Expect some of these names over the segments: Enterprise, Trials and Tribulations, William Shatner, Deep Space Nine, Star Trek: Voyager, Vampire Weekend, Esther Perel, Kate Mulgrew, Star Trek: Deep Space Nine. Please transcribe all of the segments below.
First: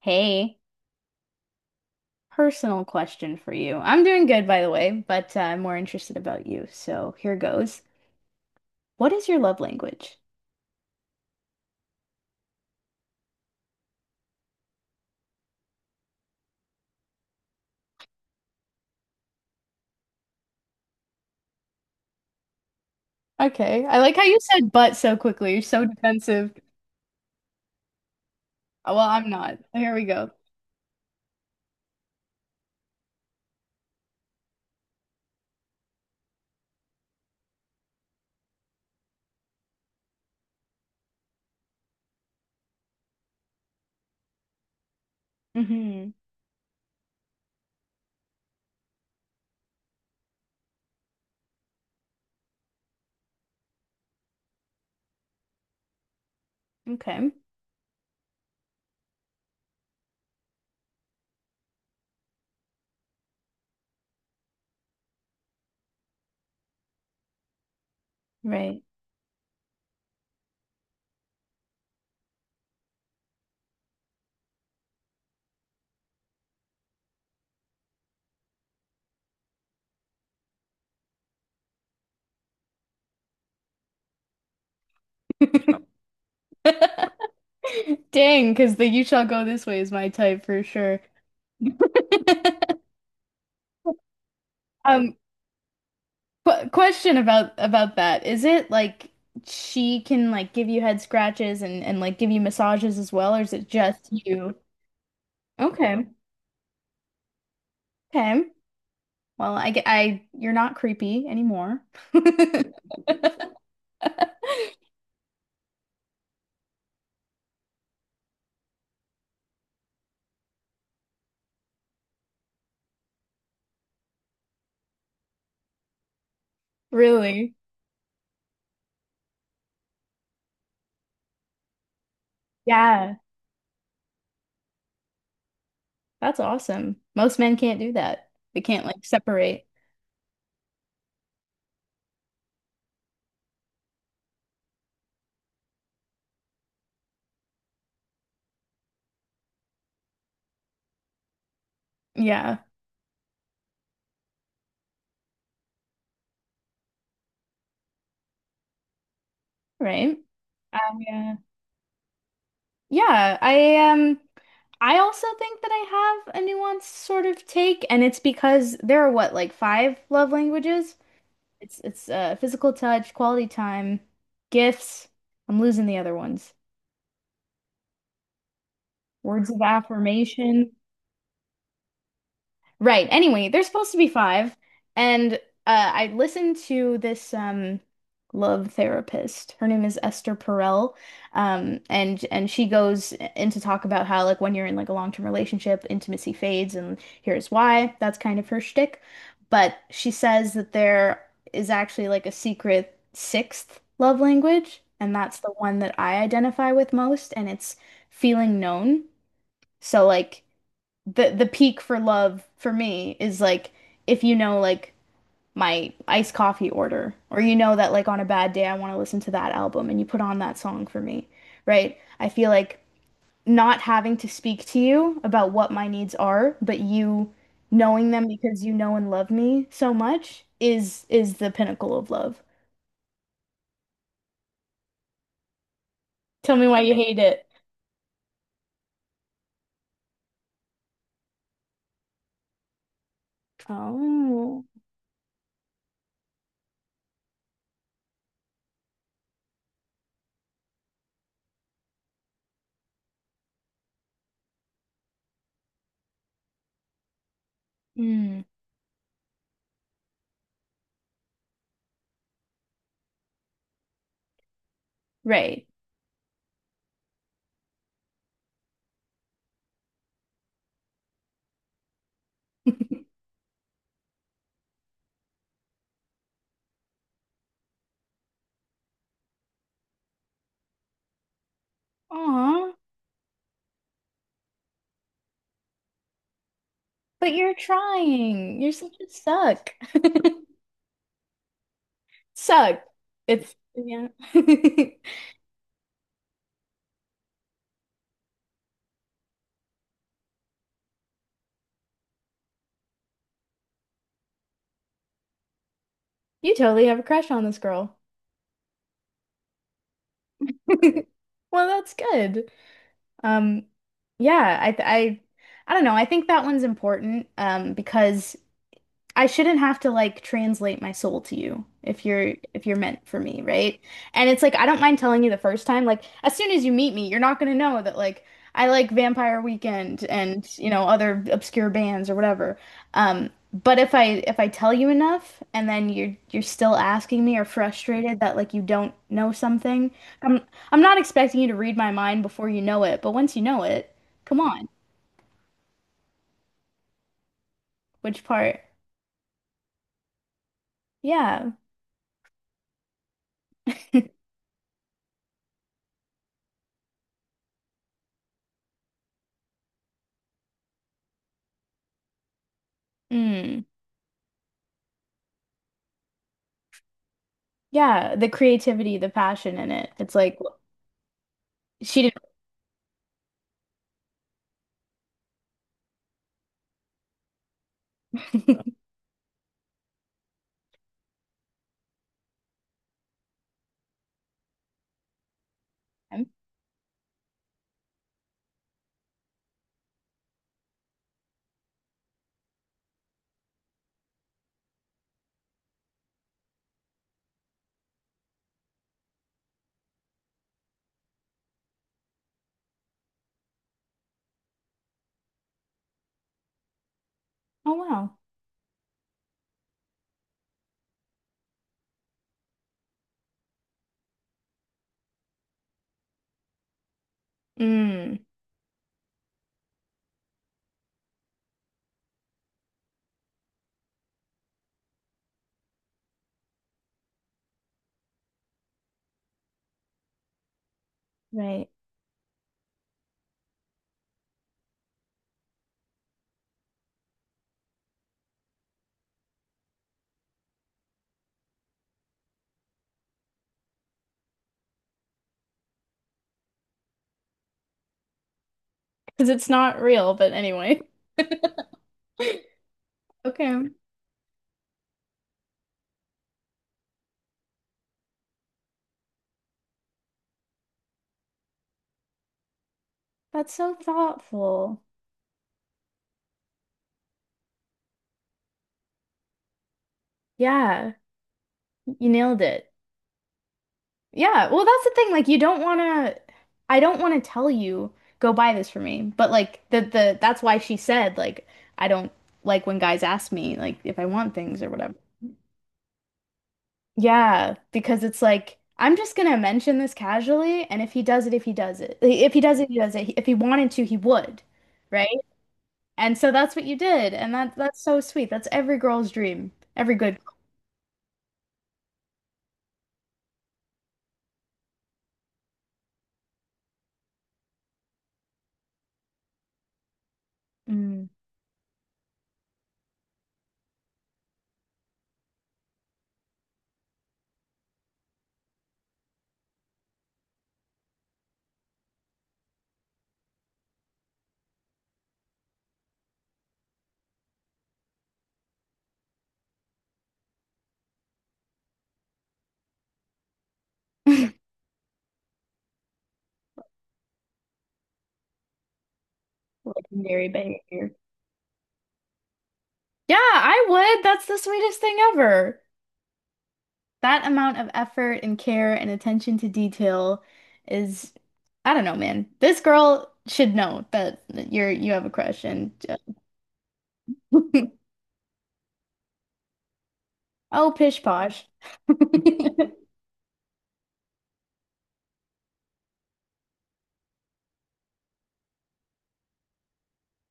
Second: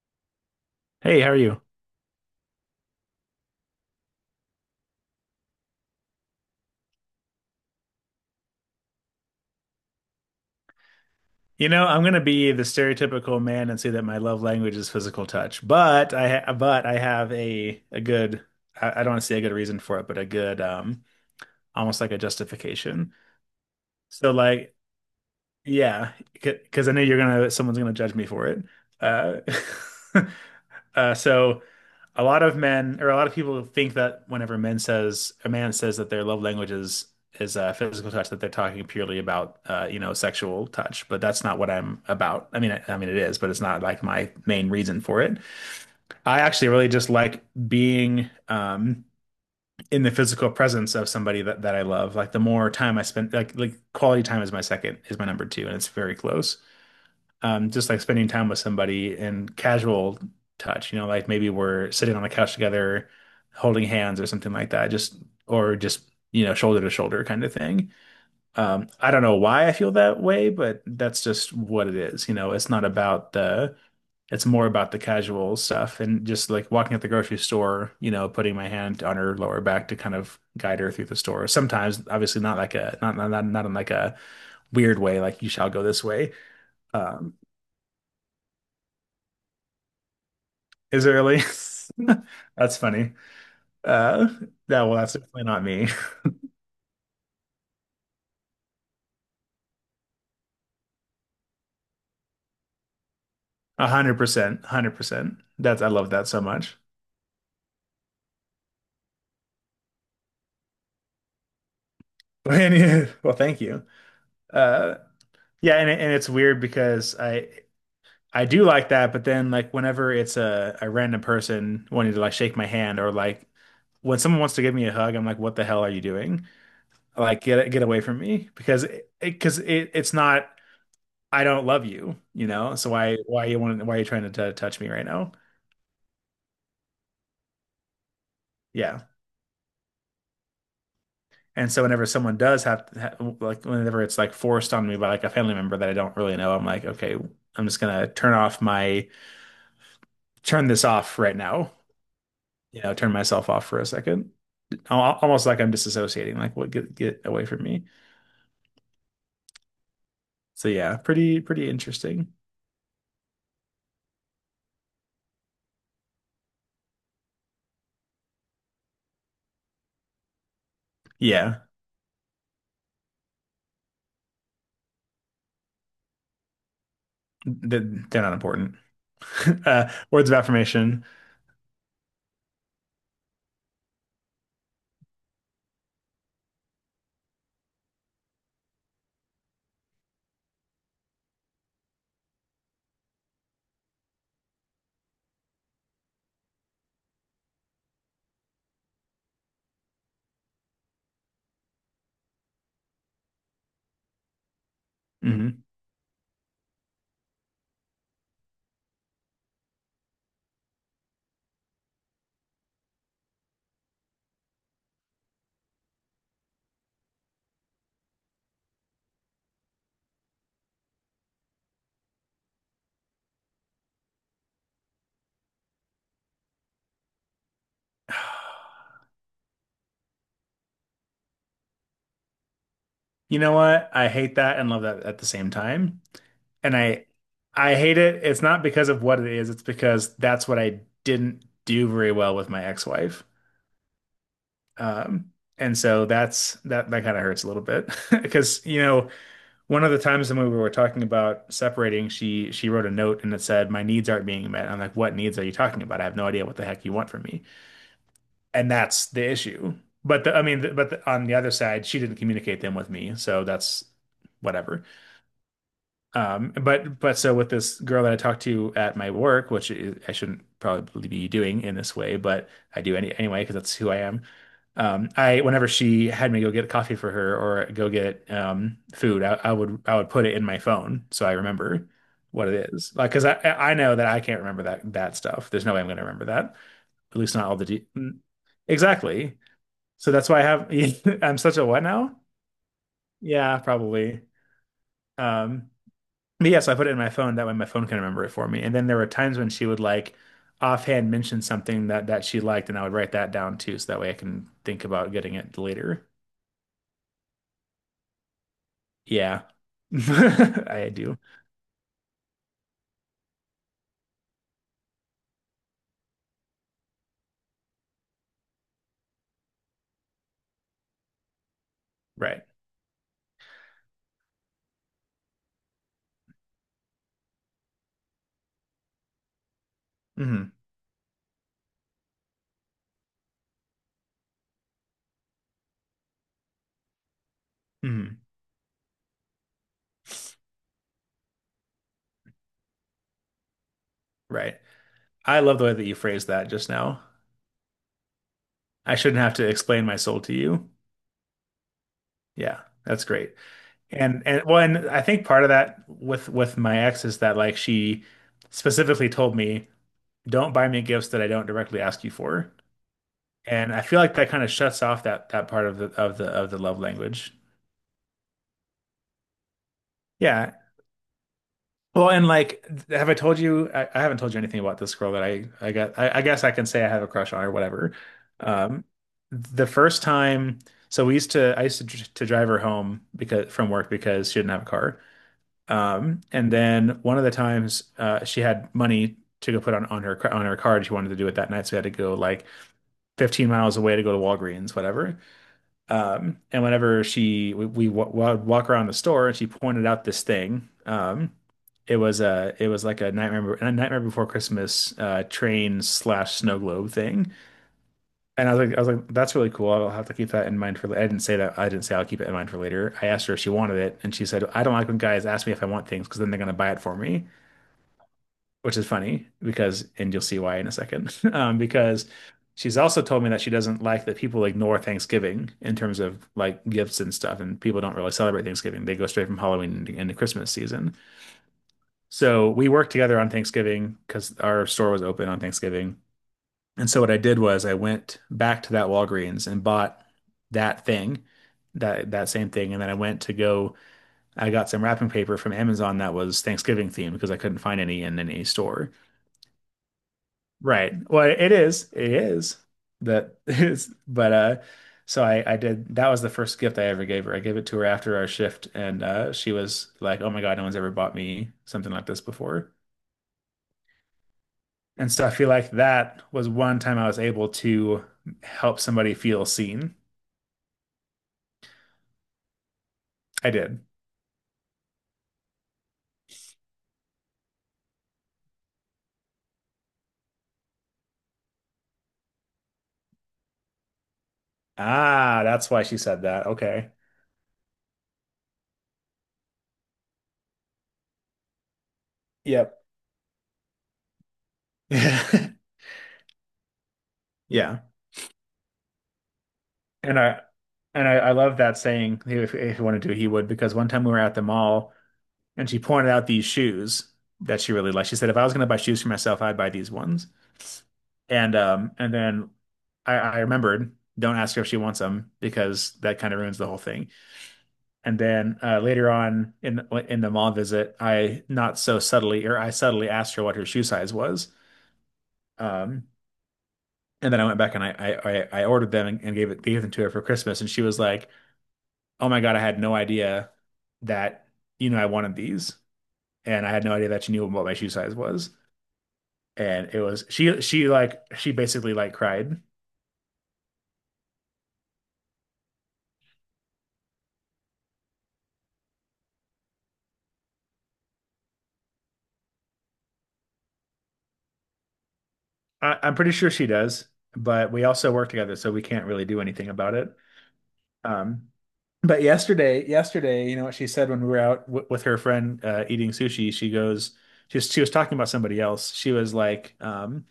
Hey, Hey, how are you? personal question for you. I'm doing good, by the way, but I'm more interested about you. So here goes. What is your love language? You know, I'm gonna be the stereotypical man and say that my love language is physical touch, but I ha but I have a good I don't want to say a good reason for it, but a good almost like a justification. Okay, I like how So you said like, but so quickly. You're so yeah, defensive. because I know you're gonna someone's gonna judge me for it. Oh, well, I'm Uh, not. Here we go. so a lot of men or a lot of people think that whenever men says a man says that their love language is physical touch that they're talking purely about you know sexual touch but that's not what I'm about I mean it is but it's not like my main reason for it. Hmm. I actually really just like being in the physical presence of somebody that I love. Like the more time I spend, like, quality time is my second, is my number two, and it's very close. Okay. Just like spending time with somebody and casual touch, you know, like maybe we're sitting on the couch together, holding hands or something like that, just or just, you know, shoulder to shoulder kind of thing. Right. I don't know why I feel that way, but that's just what it is. You know, it's not about it's more about the casual stuff and just like walking at the grocery store, you know, putting my hand on her lower back to kind of guide her through the store. Sometimes, obviously, not in like a weird way, like you shall go this way. Um, Dang, because the you shall go this way is my type for sure. Is early. That's funny. Uh, that well, that's Um, definitely not me. qu question about that. Is it like she can like give you head scratches and like give you massages as well, or is it A just hundred you? percent, 100%. That's, I Okay. love that so much. Okay. Well, I get I you're not creepy anymore. And, yeah, well, thank you. Uh, yeah, and it's weird because I do like that, but then, like, whenever it's a random person wanting to like shake my hand or like when someone wants to give me a hug, I'm like, what the hell are you doing? Like, Really? Get away from me because it's not. I don't love you, you know. So Yeah, why you want, why are you trying to t touch me right now? that's awesome. Most men can't do that. They can't Yeah. like separate. And so whenever someone does have, ha like whenever it's like forced on me by like a family member that I don't really know, I'm like, okay, I'm just gonna turn this off right now. Yeah, You know, turn myself off for a second. Almost like I'm disassociating, like what, get away from me. right. So yeah, Yeah. Pretty interesting. Yeah, I I also think that I have a nuanced sort of take, and it's because there are what, like five love languages? Yeah, It's physical touch, quality time, gifts. I'm losing the other ones. th- they're not important. Words of words of affirmation. affirmation. Right. Anyway, there's supposed to be five, and I listened to this love therapist. Her name is Esther Perel, and she goes in to talk about how like when you're in like a long-term relationship, intimacy fades, and here's why. That's kind of her shtick. But she says that there is actually like a secret sixth love language, and that's the Mhm. one that I identify with most, and it's feeling known. So like the peak for love for me is like if you know like my iced coffee order or you know that like on a bad day I want to listen to that album and you put on that song for me, right? I feel like not having to speak to you about what my needs are, but you knowing them because you know and love me so much is the pinnacle of love. You know what? I hate that and love that at the same time. Tell me And why you hate it. I hate it. It's not because of what it is, it's because that's what I didn't do very well with my ex-wife. Oh. Um, and so that's that kind of hurts a little bit. Because you know, one of the times when we were talking about separating, she wrote a note and it said, "My needs aren't being met." I'm like, "What needs are you talking about? I have no idea what the heck you want from me." Mm, And that's the issue. But the, I mean, the, but the, on the other side, she didn't communicate them with me, so that's whatever. right. But so with this girl that I talked to at my work, which is, I shouldn't probably be doing in this way, but I do anyway because that's who I am. I Whenever she had me go get coffee for her or go get food, I would put it in my phone so I remember what Aw, it is. Like because I know that I can't remember that stuff. There's no way I'm gonna remember that. At least but not you're all trying. You're such a exactly. suck. So that's why I have I'm such a what now? Sucked. It's Yeah, yeah. probably. Um, but yeah, so I put it in my phone. That way my phone can remember it for me. And then there were times when she would like offhand mention something that she liked, and I would write that down too, so that way I can think about getting it later. You totally have a crush on this girl. Yeah. I do. Well, that's good. Um, yeah, I don't know. I think that one's important, because I shouldn't have to like translate my soul to you if you're Right. if you're meant for me, right? And it's like I don't mind telling you the first time, like as soon as you meet me, you're not gonna know that like I like Vampire Weekend and Hmm. you know other obscure bands or whatever. But if I tell you enough and then you're still asking me or frustrated Hmm. that like you don't know something, I'm I'm not expecting you to read my mind before you know it, but once you know it, come Right. on, I love the way that you phrased that just now. which part? I shouldn't have to explain my soul to you. Yeah. Yeah, that's great. And and well, and I think part of that with my ex is that, like, she specifically told me, don't buy me gifts that I don't directly ask you for. Mm. And I feel like that kind of shuts off that part of the love language. Yeah, the creativity, the passion in it. It's like Yeah. Well, she and like, have I told you? I haven't told you anything about this girl that I got. I guess I can say I have a crush on or whatever. didn't. Um, the first time, so we used to I used to drive her home because from work because she didn't have a car. And then one of the times, she had money to go put on her car- on her card. She wanted to do it that night, so we had to go like 15 miles away to go to Walgreens, whatever. And whenever she we w walk around the store and she pointed out this thing, it was a, it was like a Nightmare Before Christmas train slash snow globe thing. Oh wow. And I was like, that's really cool. I'll have to keep that in mind for. I didn't say that. I didn't say I'll keep it in mind for later. I asked her if she wanted it, and she said I don't like when guys ask me if I want things because then they're gonna buy it for me, Mm, which is funny because, and you'll see why in a second, because she's also told me that she doesn't like that people ignore Thanksgiving in terms of like gifts and stuff, and people don't really celebrate Thanksgiving. They go straight from Halloween into, Christmas season. right. So we worked together on Thanksgiving because our store was open on Thanksgiving. And so what I did was I went back to that Walgreens and bought that thing, that same thing, and then I went to go. I got some wrapping paper from Amazon that was Thanksgiving themed because I couldn't find any in any store. Because it's not real, but anyway. Right. Well, it is. It is that Okay. is. But so I did. That was the first gift I ever gave her. I gave it to her after our shift, and she was like, "Oh my God, no one's ever bought me something like this before." That's so thoughtful. And so I feel like that was one time I was able to help somebody feel seen. Yeah, you nailed it. I did. Yeah, well, that's the thing. Like, you don't want to, I don't want to tell you, go buy this for me. But like the that's why she said like I don't like when guys ask me like if I want things or whatever. Ah, that's why she said that. Okay. Yeah, because it's like I'm just gonna mention this casually, and if he does it, like, if he does it, he Yep. does it. If he wanted to, he would, right? And so that's what you did, and that Yeah. that's so sweet. That's every girl's dream, every And good. I and I love that saying. If you want to do, he would. Because one time we were at the mall. And she pointed out these shoes that she really liked. She said, if I was going to buy shoes for myself, I'd buy these ones. Mm. And um, and then I remembered, don't ask her if she wants them because that kind of ruins the whole thing. And then later on in the mall visit, I not so subtly or I subtly asked her what her shoe size was. Um, and then I went back and I ordered them, and gave it gave them to her for Christmas, and she was like, "Oh my God, I had no idea that you know I wanted these, and I had no idea that you knew what my shoe size was." And it was, Legendary she behavior. like, she basically like cried. Yeah, I would. That's the sweetest thing ever. That amount of effort and care and attention to detail is, I don't know, man. This girl should know that you have a crush, and I'm pretty sure she does, uh, but we also work together, so we can't really do anything about it. Oh, pish Um, posh. but I yesterday, you know what she said when we were out w with her friend eating sushi? She goes, she was talking about somebody else. She was like,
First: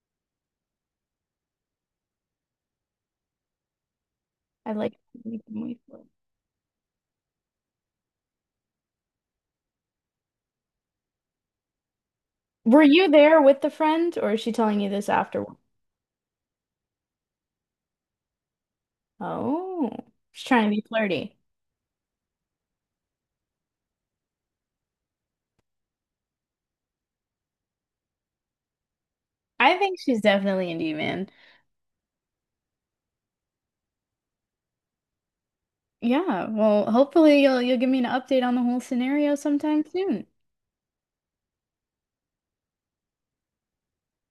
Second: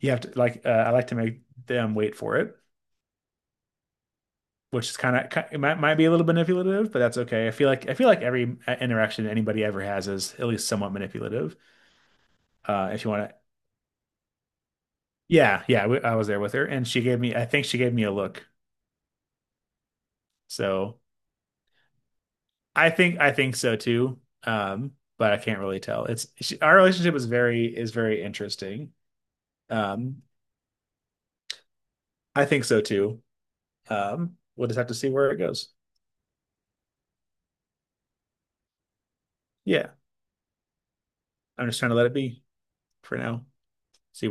you have to like I like to make them wait for it, which like is kind making of, it my might be foot. a little manipulative, but that's okay. I feel like every interaction anybody ever has is at least somewhat manipulative. Were If you you want to. there with the friend or is she telling you this afterward? Yeah, yeah, I was there with her, and she gave me, I think she gave me a look. Oh, she's trying to be So flirty. I think so too. But I can't really tell. Our relationship is very, interesting. I think she's Um, definitely into you, man. I think so too. We'll just have to see where it goes. Yeah, well, hopefully you'll give me an update on the whole scenario sometime Yeah, soon. I'm just trying to let it be for now. See